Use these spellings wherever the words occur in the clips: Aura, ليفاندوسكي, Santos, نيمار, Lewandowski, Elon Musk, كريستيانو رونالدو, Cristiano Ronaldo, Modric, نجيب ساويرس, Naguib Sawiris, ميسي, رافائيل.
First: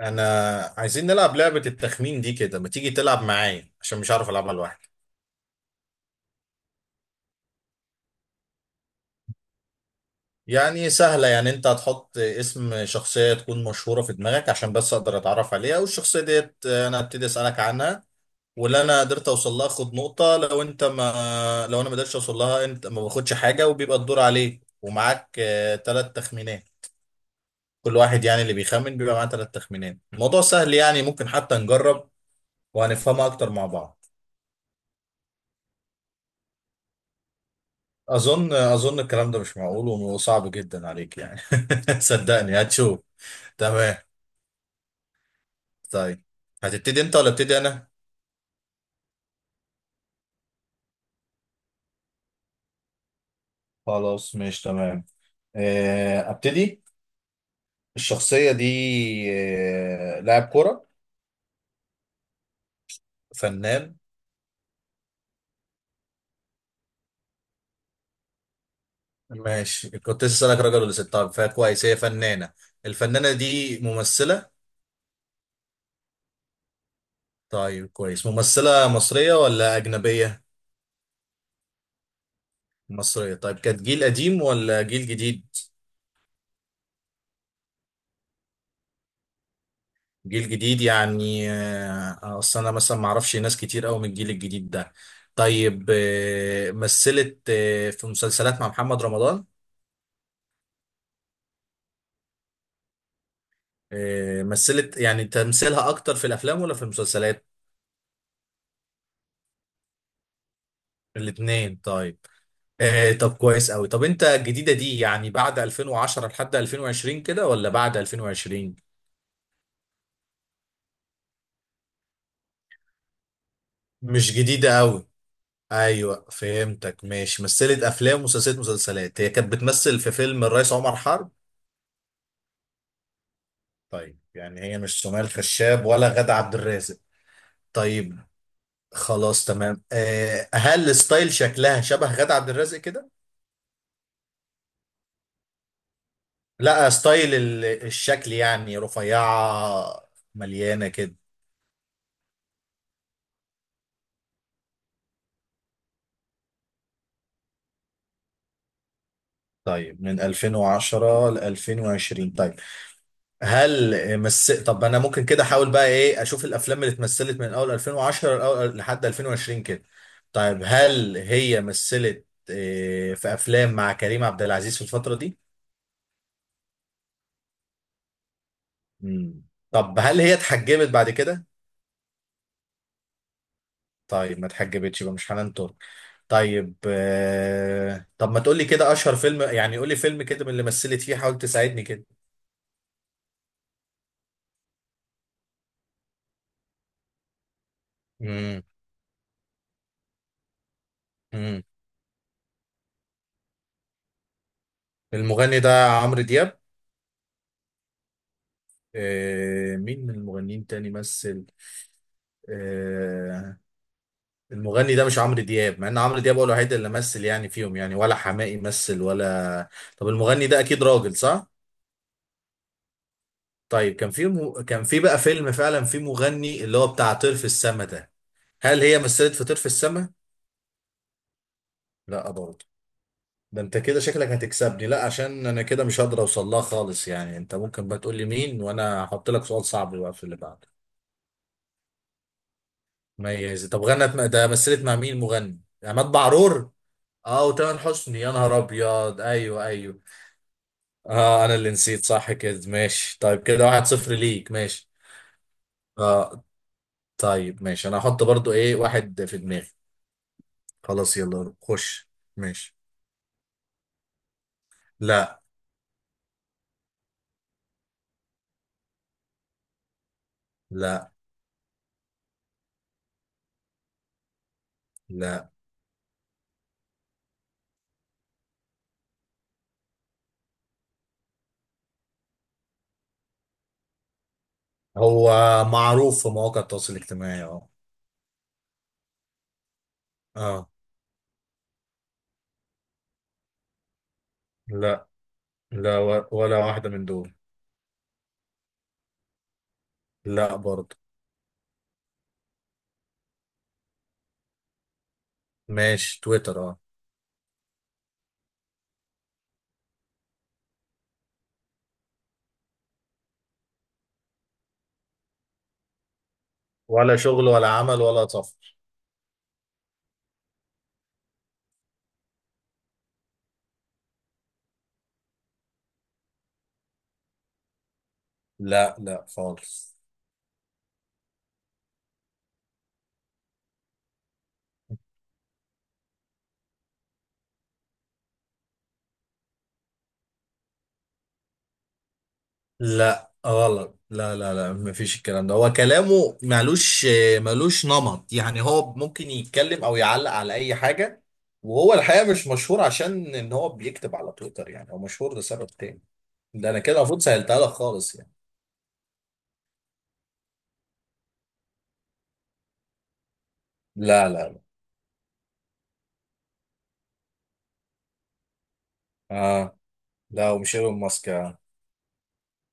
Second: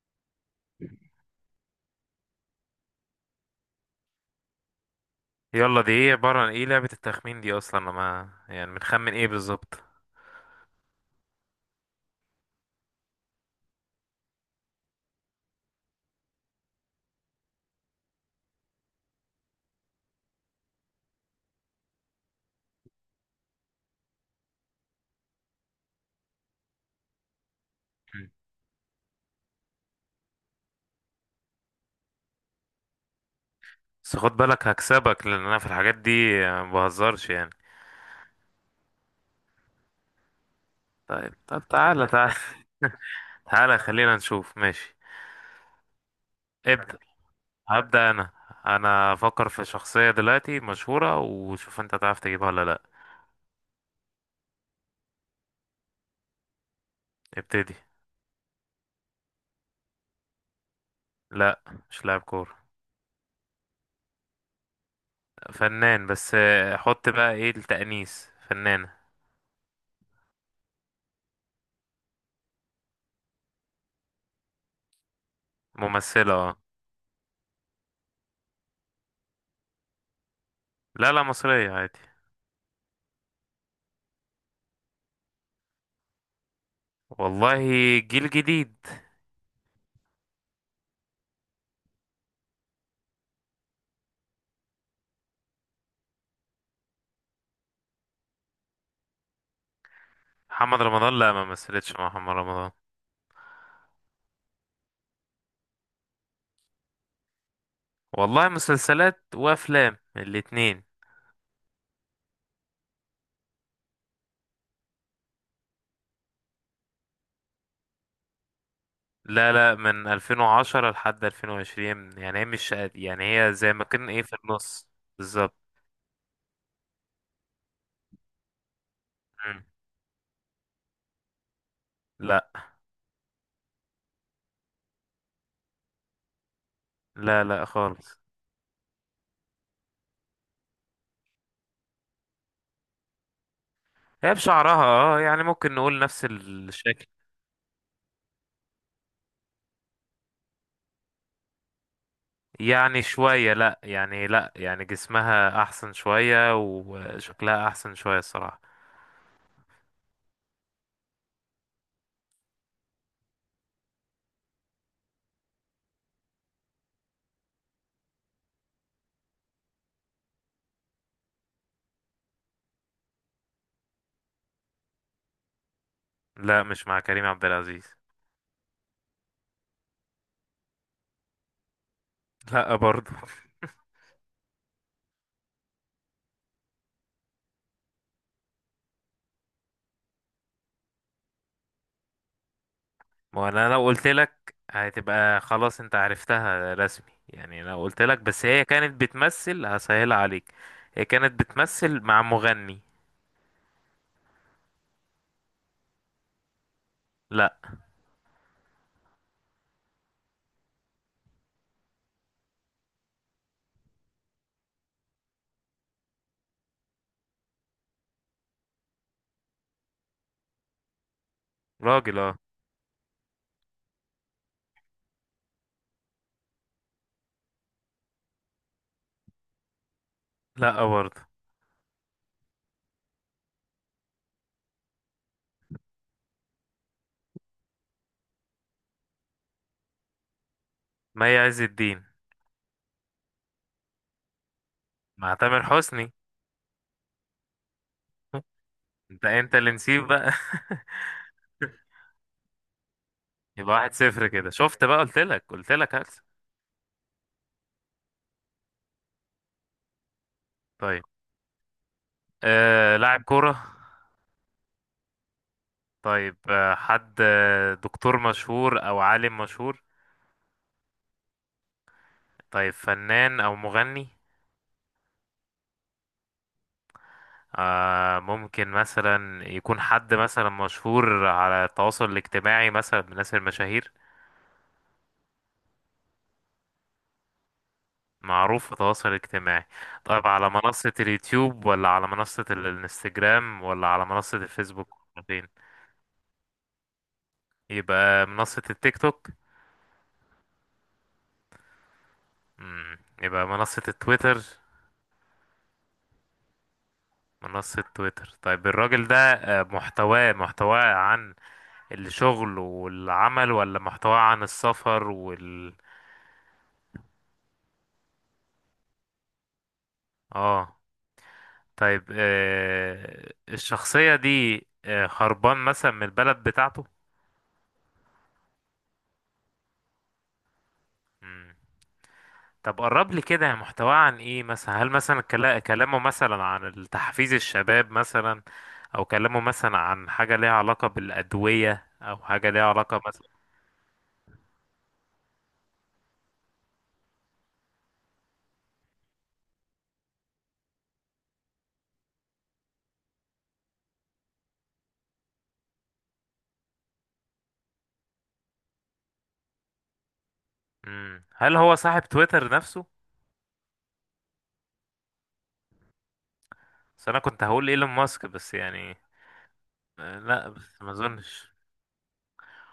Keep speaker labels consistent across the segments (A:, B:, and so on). A: انا عايزين نلعب لعبة التخمين دي كده، ما تيجي تلعب معايا عشان مش عارف العبها لوحدي.
B: يلا دي ايه عبارة عن ايه لعبة التخمين دي اصلا لما يعني بنخمن ايه بالظبط.
A: يعني سهلة، يعني انت هتحط اسم شخصية تكون مشهورة في دماغك عشان بس اقدر اتعرف عليها، والشخصية ديت انا هبتدي اسألك عنها. واللي انا قدرت اوصل لها اخد نقطة، لو انا ما قدرتش اوصل لها انت ما باخدش حاجة، وبيبقى الدور عليك ومعاك ثلاث تخمينات. كل واحد
B: مم.
A: يعني اللي بيخمن بيبقى معاه ثلاث تخمينات. الموضوع سهل، يعني ممكن حتى نجرب وهنفهمها اكتر مع بعض.
B: بس خد بالك هكسبك لان انا في الحاجات دي ما بهزرش يعني.
A: اظن الكلام ده مش معقول وصعب جدا عليك
B: طيب
A: يعني.
B: طب تعالى تعالى.
A: صدقني هتشوف.
B: تعالى
A: تمام.
B: خلينا نشوف ماشي.
A: طيب،
B: ابدأ،
A: هتبتدي انت ولا ابتدي انا؟
B: هبدأ انا. انا افكر في شخصية دلوقتي مشهورة وشوف انت تعرف تجيبها ولا لا.
A: خلاص، مش تمام. ابتدي.
B: ابتدي.
A: الشخصية دي لاعب كرة؟
B: لا، مش لاعب كورة.
A: فنان؟
B: فنان بس حط بقى ايه التأنيث فنانة.
A: ماشي، كنت لسه اسالك راجل ولا ست، طيب فكويس هي فنانة. الفنانة دي ممثلة؟
B: ممثلة اه.
A: طيب كويس، ممثلة مصرية ولا أجنبية؟
B: لا لا، مصرية عادي.
A: مصرية، طيب. كانت جيل قديم ولا جيل جديد؟
B: والله جيل جديد.
A: جيل جديد، يعني اصل انا مثلا ما اعرفش ناس كتير قوي من الجيل الجديد ده. طيب مثلت في مسلسلات مع محمد رمضان؟
B: محمد رمضان، لا ما مثلتش مع محمد رمضان.
A: مثلت يعني، تمثيلها اكتر في الافلام ولا في المسلسلات؟
B: والله مسلسلات وافلام الاتنين.
A: الاثنين، طيب. طب كويس قوي. طب انت الجديدة دي يعني بعد 2010 لحد 2020 كده، ولا بعد 2020؟
B: لا لا، من 2010 لحد 2020، يعني هي مش قد- يعني هي زي ما كان ايه
A: مش
B: في
A: جديدة
B: النص.
A: قوي.
B: بالظبط.
A: ايوه، فهمتك. ماشي، مثلت افلام ومسلسلات. مسلسلات هي كانت
B: مم.
A: بتمثل في فيلم الرئيس عمر حرب؟
B: لا
A: طيب يعني هي مش سمية الخشاب ولا غادة عبد الرازق؟
B: لا لا
A: طيب
B: خالص.
A: خلاص تمام. هل ستايل شكلها شبه غادة عبد الرازق كده؟
B: هي بشعرها اه، يعني ممكن نقول نفس
A: لا،
B: الشكل.
A: ستايل الشكل، يعني رفيعة، مليانة كده؟
B: يعني شوية، لا يعني لا يعني جسمها احسن شوية وشكلها احسن شوية الصراحة.
A: طيب من 2010 ل 2020 طيب. هل مس طب انا ممكن كده احاول بقى ايه، اشوف الافلام اللي اتمثلت من اول 2010 لحد 2020 كده. طيب هل هي مثلت في افلام مع كريم عبد العزيز في الفترة دي؟
B: لا، مش مع كريم عبد العزيز.
A: مم. طب هل هي اتحجبت بعد كده؟
B: لا برضه.
A: طيب، ما اتحجبتش يبقى مش حنان ترك. طيب طب ما تقولي كده اشهر فيلم، يعني قولي فيلم كده من اللي مثلت فيه، حاول تساعدني كده.
B: ما هو انا لو قلت لك هتبقى خلاص انت عرفتها رسمي، يعني لو قلت لك بس
A: مم.
B: هي كانت بتمثل هسهلها عليك. هي كانت
A: مم.
B: بتمثل مع مغني.
A: المغني ده عمرو دياب؟
B: لا.
A: مين من المغنيين تاني مثل؟ آه... المغني ده مش عمرو دياب، مع ان عمرو دياب هو الوحيد اللي مثل يعني فيهم يعني، ولا حماقي مثل ولا. طب المغني ده اكيد راجل صح؟
B: راجل اه.
A: طيب كان في بقى فيلم فعلا في مغني اللي هو بتاع طرف السما ده. هل هي مثلت فطير في السماء؟
B: لا برضه.
A: لا برضه. ده انت كده شكلك هتكسبني، لا عشان انا كده مش هقدر اوصل لها خالص يعني. انت ممكن بقى تقول لي مين، وانا هحط لك سؤال صعب بقى في اللي بعده.
B: مي عز الدين.
A: ميز، طب ده مثلت مع مين
B: مع
A: مغني؟
B: تامر
A: عماد
B: حسني.
A: بعرور؟ اه، وتامر حسني، يا نهار ابيض،
B: انت
A: ايوه
B: اللي
A: ايوه.
B: نسيب بقى.
A: اه انا اللي نسيت، صح كده ماشي، طيب كده
B: يبقى
A: واحد
B: واحد
A: صفر
B: صفر كده،
A: ليك
B: شفت
A: ماشي.
B: بقى؟ قلت لك هكسب.
A: اه، طيب ماشي، انا هحط برضو ايه واحد في دماغي.
B: طيب
A: خلاص، يلا خش. ماشي.
B: لاعب كورة؟
A: لا،
B: طيب آه حد آه، دكتور مشهور او عالم مشهور؟
A: لا
B: طيب فنان او مغني؟
A: لا،
B: ممكن مثلا يكون حد مثلا مشهور على التواصل الاجتماعي، مثلا من الناس المشاهير.
A: هو معروف في مواقع التواصل الاجتماعي، اه.
B: معروف في التواصل الاجتماعي. طيب على
A: اه.
B: منصة اليوتيوب، ولا على منصة الانستجرام، ولا على منصة الفيسبوك،
A: لا.
B: ولا فين؟
A: لا، ولا واحدة من دول.
B: يبقى منصة التيك توك.
A: لا برضه.
B: يبقى منصة التويتر.
A: ماشي، تويتر اه.
B: منصة تويتر. طيب الراجل ده محتواه، عن الشغل والعمل، ولا محتواه عن السفر وال
A: ولا شغل ولا عمل ولا سفر.
B: اه. طيب آه، الشخصية دي آه، هربان مثلا من البلد بتاعته؟
A: لا لا خالص.
B: مم. طب قرب لي كده محتواه عن ايه، مثلا هل مثلا كلامه مثلا عن تحفيز الشباب مثلا، او كلامه مثلا عن حاجة ليها علاقة بالأدوية، او حاجة ليها علاقة
A: لا
B: مثلا.
A: غلط، لا لا لا، مفيش الكلام ده، هو كلامه مالوش، مالوش نمط، يعني هو ممكن يتكلم او يعلق على اي حاجة. وهو الحقيقة مش مشهور عشان ان هو بيكتب على تويتر، يعني هو مشهور لسبب تاني. ده انا كده المفروض سهلتها لك خالص يعني.
B: هل هو صاحب تويتر نفسه؟
A: لا لا لا.
B: بس انا كنت هقول ايلون ماسك بس يعني.
A: آه.
B: آه لا
A: لا،
B: بس
A: ومش
B: ما
A: ايلون ماسك
B: اظنش.
A: يعني.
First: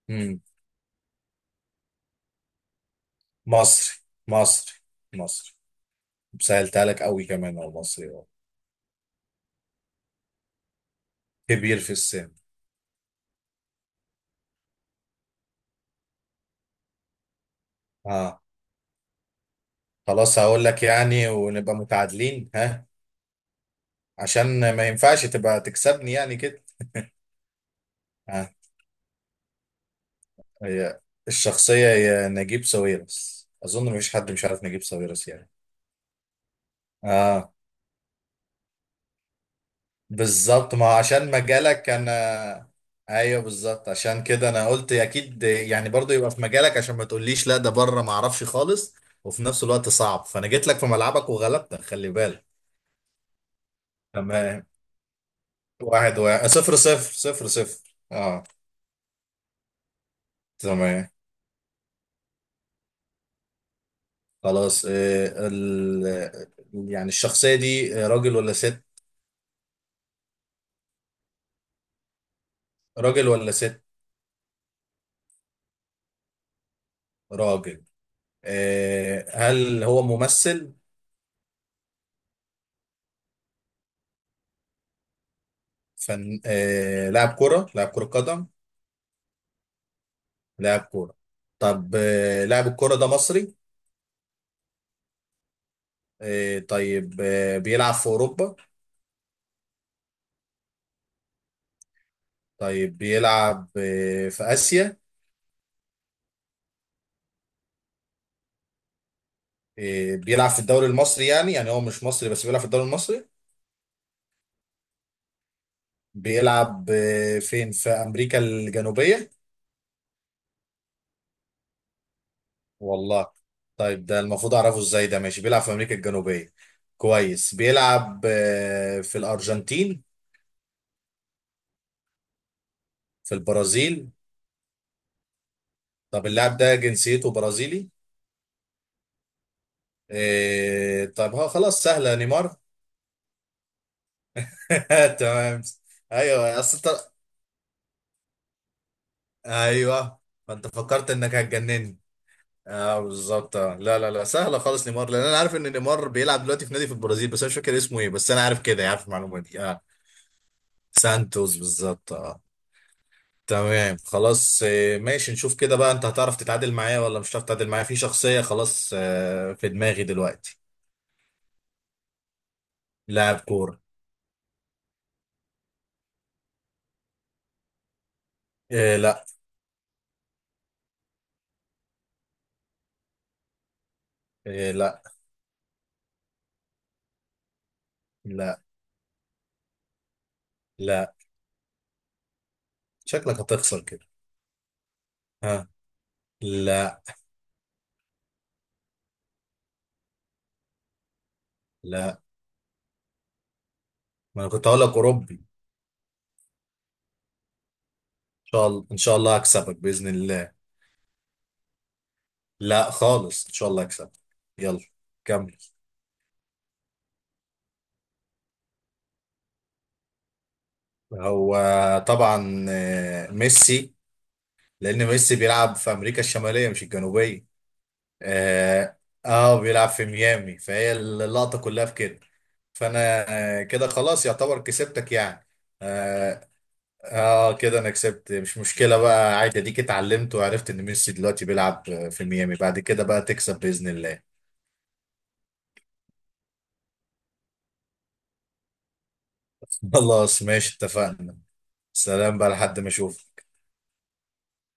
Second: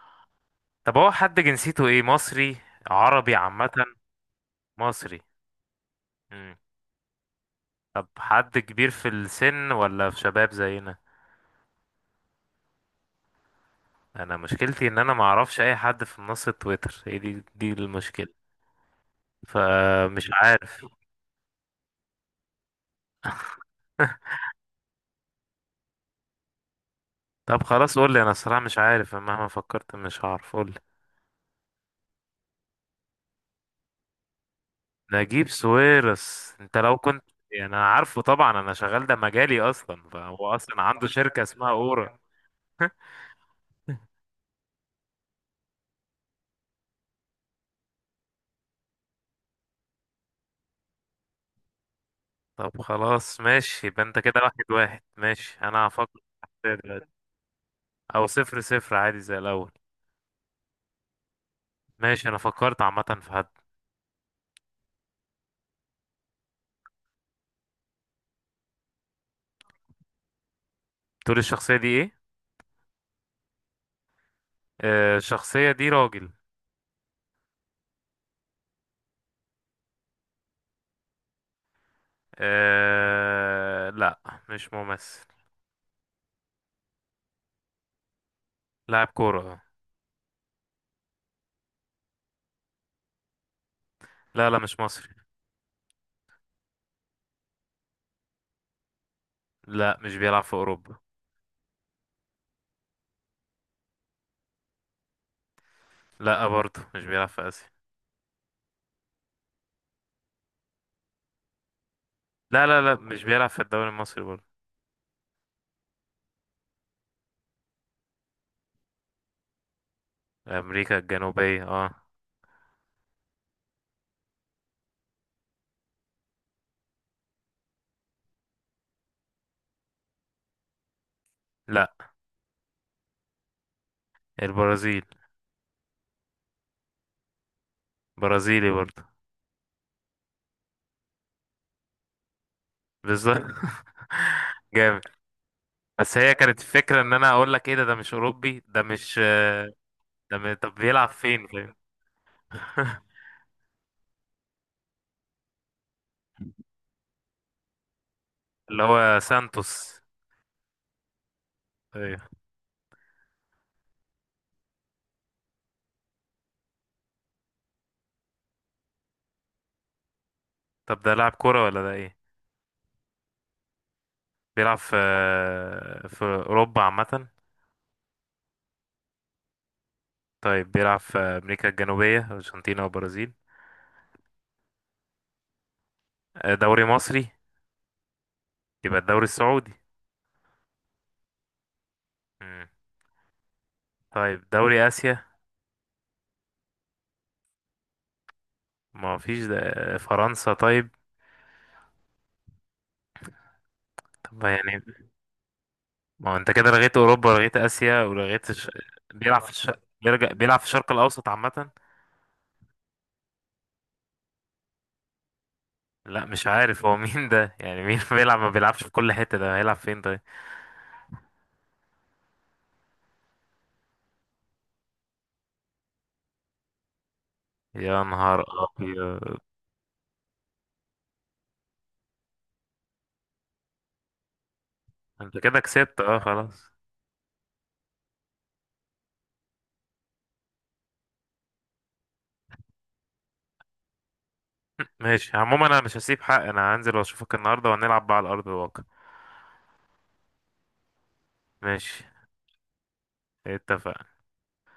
A: امم
B: طب هو حد جنسيته ايه؟ مصري، عربي عامة؟
A: مصري. مصري.
B: مصري.
A: مصري، سهلتها لك قوي، كمان هو
B: طب
A: مصري هو.
B: حد كبير في السن ولا في شباب زينا؟
A: كبير في السن.
B: انا مشكلتي ان انا ما اعرفش اي حد في منصة تويتر، هي دي المشكلة.
A: اه.
B: فمش
A: خلاص هقول لك
B: عارف.
A: يعني ونبقى متعادلين، ها، عشان ما ينفعش تبقى تكسبني يعني كده.
B: طب خلاص قول لي، انا
A: ها
B: الصراحة مش عارف أنا، مهما فكرت مش هعرف، قول لي.
A: هي الشخصية هي نجيب ساويرس، اظن مفيش حد مش عارف نجيب ساويرس
B: نجيب
A: يعني.
B: ساويرس؟ انت لو كنت
A: اه
B: يعني انا عارفه طبعا، انا شغال ده مجالي اصلا، فهو
A: بالظبط،
B: اصلا
A: ما
B: عنده
A: عشان
B: شركة اسمها
A: مجالك
B: اورا.
A: انا. ايوه بالظبط، عشان كده انا قلت اكيد يعني، برضو يبقى في مجالك، عشان ما تقوليش لا ده بره ما اعرفش خالص، وفي نفس الوقت صعب، فانا جيت لك في ملعبك وغلبتك، خلي بالك.
B: طب خلاص ماشي، يبقى انت كده
A: تمام،
B: واحد واحد. ماشي انا هفكر
A: واحد
B: في
A: واحد، صفر
B: حد
A: صفر،
B: دلوقتي.
A: صفر صفر،
B: او
A: اه.
B: صفر صفر عادي زي الاول.
A: تمام
B: ماشي انا فكرت عامة في حد.
A: خلاص. يعني الشخصية دي راجل ولا ست؟
B: تقول الشخصية دي ايه؟
A: راجل ولا ست؟
B: آه، الشخصية دي راجل.
A: راجل. إيه، هل هو ممثل؟
B: لا، مش ممثل.
A: إيه، لاعب كرة قدم؟
B: لاعب كورة آه.
A: لاعب كورة. طب لاعب الكورة ده مصري؟
B: لا لا، مش مصري.
A: طيب بيلعب في أوروبا؟
B: لا مش بيلعب في أوروبا.
A: طيب بيلعب في آسيا؟
B: لا برضه مش بيلعب في آسيا.
A: بيلعب في الدوري المصري يعني، هو مش مصري بس بيلعب في
B: لا لا
A: الدوري
B: لا، مش
A: المصري؟
B: بيلعب في الدوري المصري برضه.
A: بيلعب فين، في أمريكا الجنوبية؟
B: أمريكا الجنوبية اه.
A: والله. طيب ده المفروض أعرفه إزاي، ده ماشي بيلعب في أمريكا الجنوبية. كويس، بيلعب في الأرجنتين؟
B: لا،
A: في البرازيل؟
B: البرازيل.
A: طب اللاعب ده جنسيته برازيلي؟
B: برازيلي برضه.
A: طب هو خلاص سهلة، نيمار.
B: بالظبط. جامد.
A: تمام.
B: بس هي
A: ايوه
B: كانت
A: اصل انت،
B: الفكرة ان انا اقول لك ايه، ده ده مش اوروبي، ده مش
A: ايوه. ما انت
B: طب بيلعب
A: فكرت انك
B: فين؟
A: هتجنني.
B: فاهم؟
A: اه بالظبط. آه. لا لا لا سهله خالص نيمار، لان انا عارف ان نيمار بيلعب دلوقتي في نادي في البرازيل بس انا مش فاكر اسمه ايه، بس انا عارف
B: اللي
A: كده، عارف
B: هو
A: المعلومه دي اه.
B: سانتوس.
A: سانتوس، بالظبط
B: ايوه.
A: اه. تمام خلاص. ماشي، نشوف كده بقى، انت هتعرف تتعادل معايا ولا مش هتعرف تتعادل معايا في شخصيه خلاص في دماغي دلوقتي.
B: طب ده لاعب كورة ولا ده ايه؟
A: لاعب كوره.
B: بيلعب في أوروبا عامة؟
A: إيه لا.
B: طيب بيلعب في أمريكا الجنوبية، أرجنتينا وبرازيل؟
A: إيه لا.
B: آه، دوري مصري؟
A: لا.
B: يبقى الدوري السعودي.
A: لا.
B: مم.
A: شكلك هتخسر كده.
B: طيب دوري آسيا؟
A: ها، لا.
B: ما فيش آه، فرنسا طيب؟
A: لا ما
B: طب
A: انا كنت
B: يعني
A: هقول لك اوروبي.
B: ما هو أنت كده لغيت أوروبا ولغيت آسيا ولغيت
A: شاء الله ان شاء الله
B: بيلعب في
A: هكسبك باذن
B: بيرجع
A: الله.
B: بيلعب في الشرق الأوسط عامة؟
A: لا خالص، ان شاء الله هكسبك. يلا كمل.
B: لا، مش عارف هو مين ده، يعني مين بيلعب؟ ما بيلعبش في كل حتة، ده هيلعب فين طيب؟
A: هو طبعا ميسي، لان ميسي بيلعب في امريكا الشماليه مش الجنوبيه
B: يا نهار
A: اه.
B: أبيض.
A: بيلعب في ميامي فهي اللقطه كلها في كده. فانا كده خلاص يعتبر كسبتك
B: أنت
A: يعني.
B: كده كسبت، أه
A: اه،
B: خلاص.
A: كده انا كسبت، مش مشكله بقى عادي، اديك اتعلمت وعرفت ان ميسي دلوقتي بيلعب في ميامي، بعد كده بقى تكسب باذن الله.
B: ماشي عموما انا مش هسيب حق، انا هنزل واشوفك النهارده وهنلعب بقى على ارض الواقع.
A: خلاص ماشي، اتفقنا.
B: ماشي
A: سلام بقى لحد ما اشوف.
B: اتفق.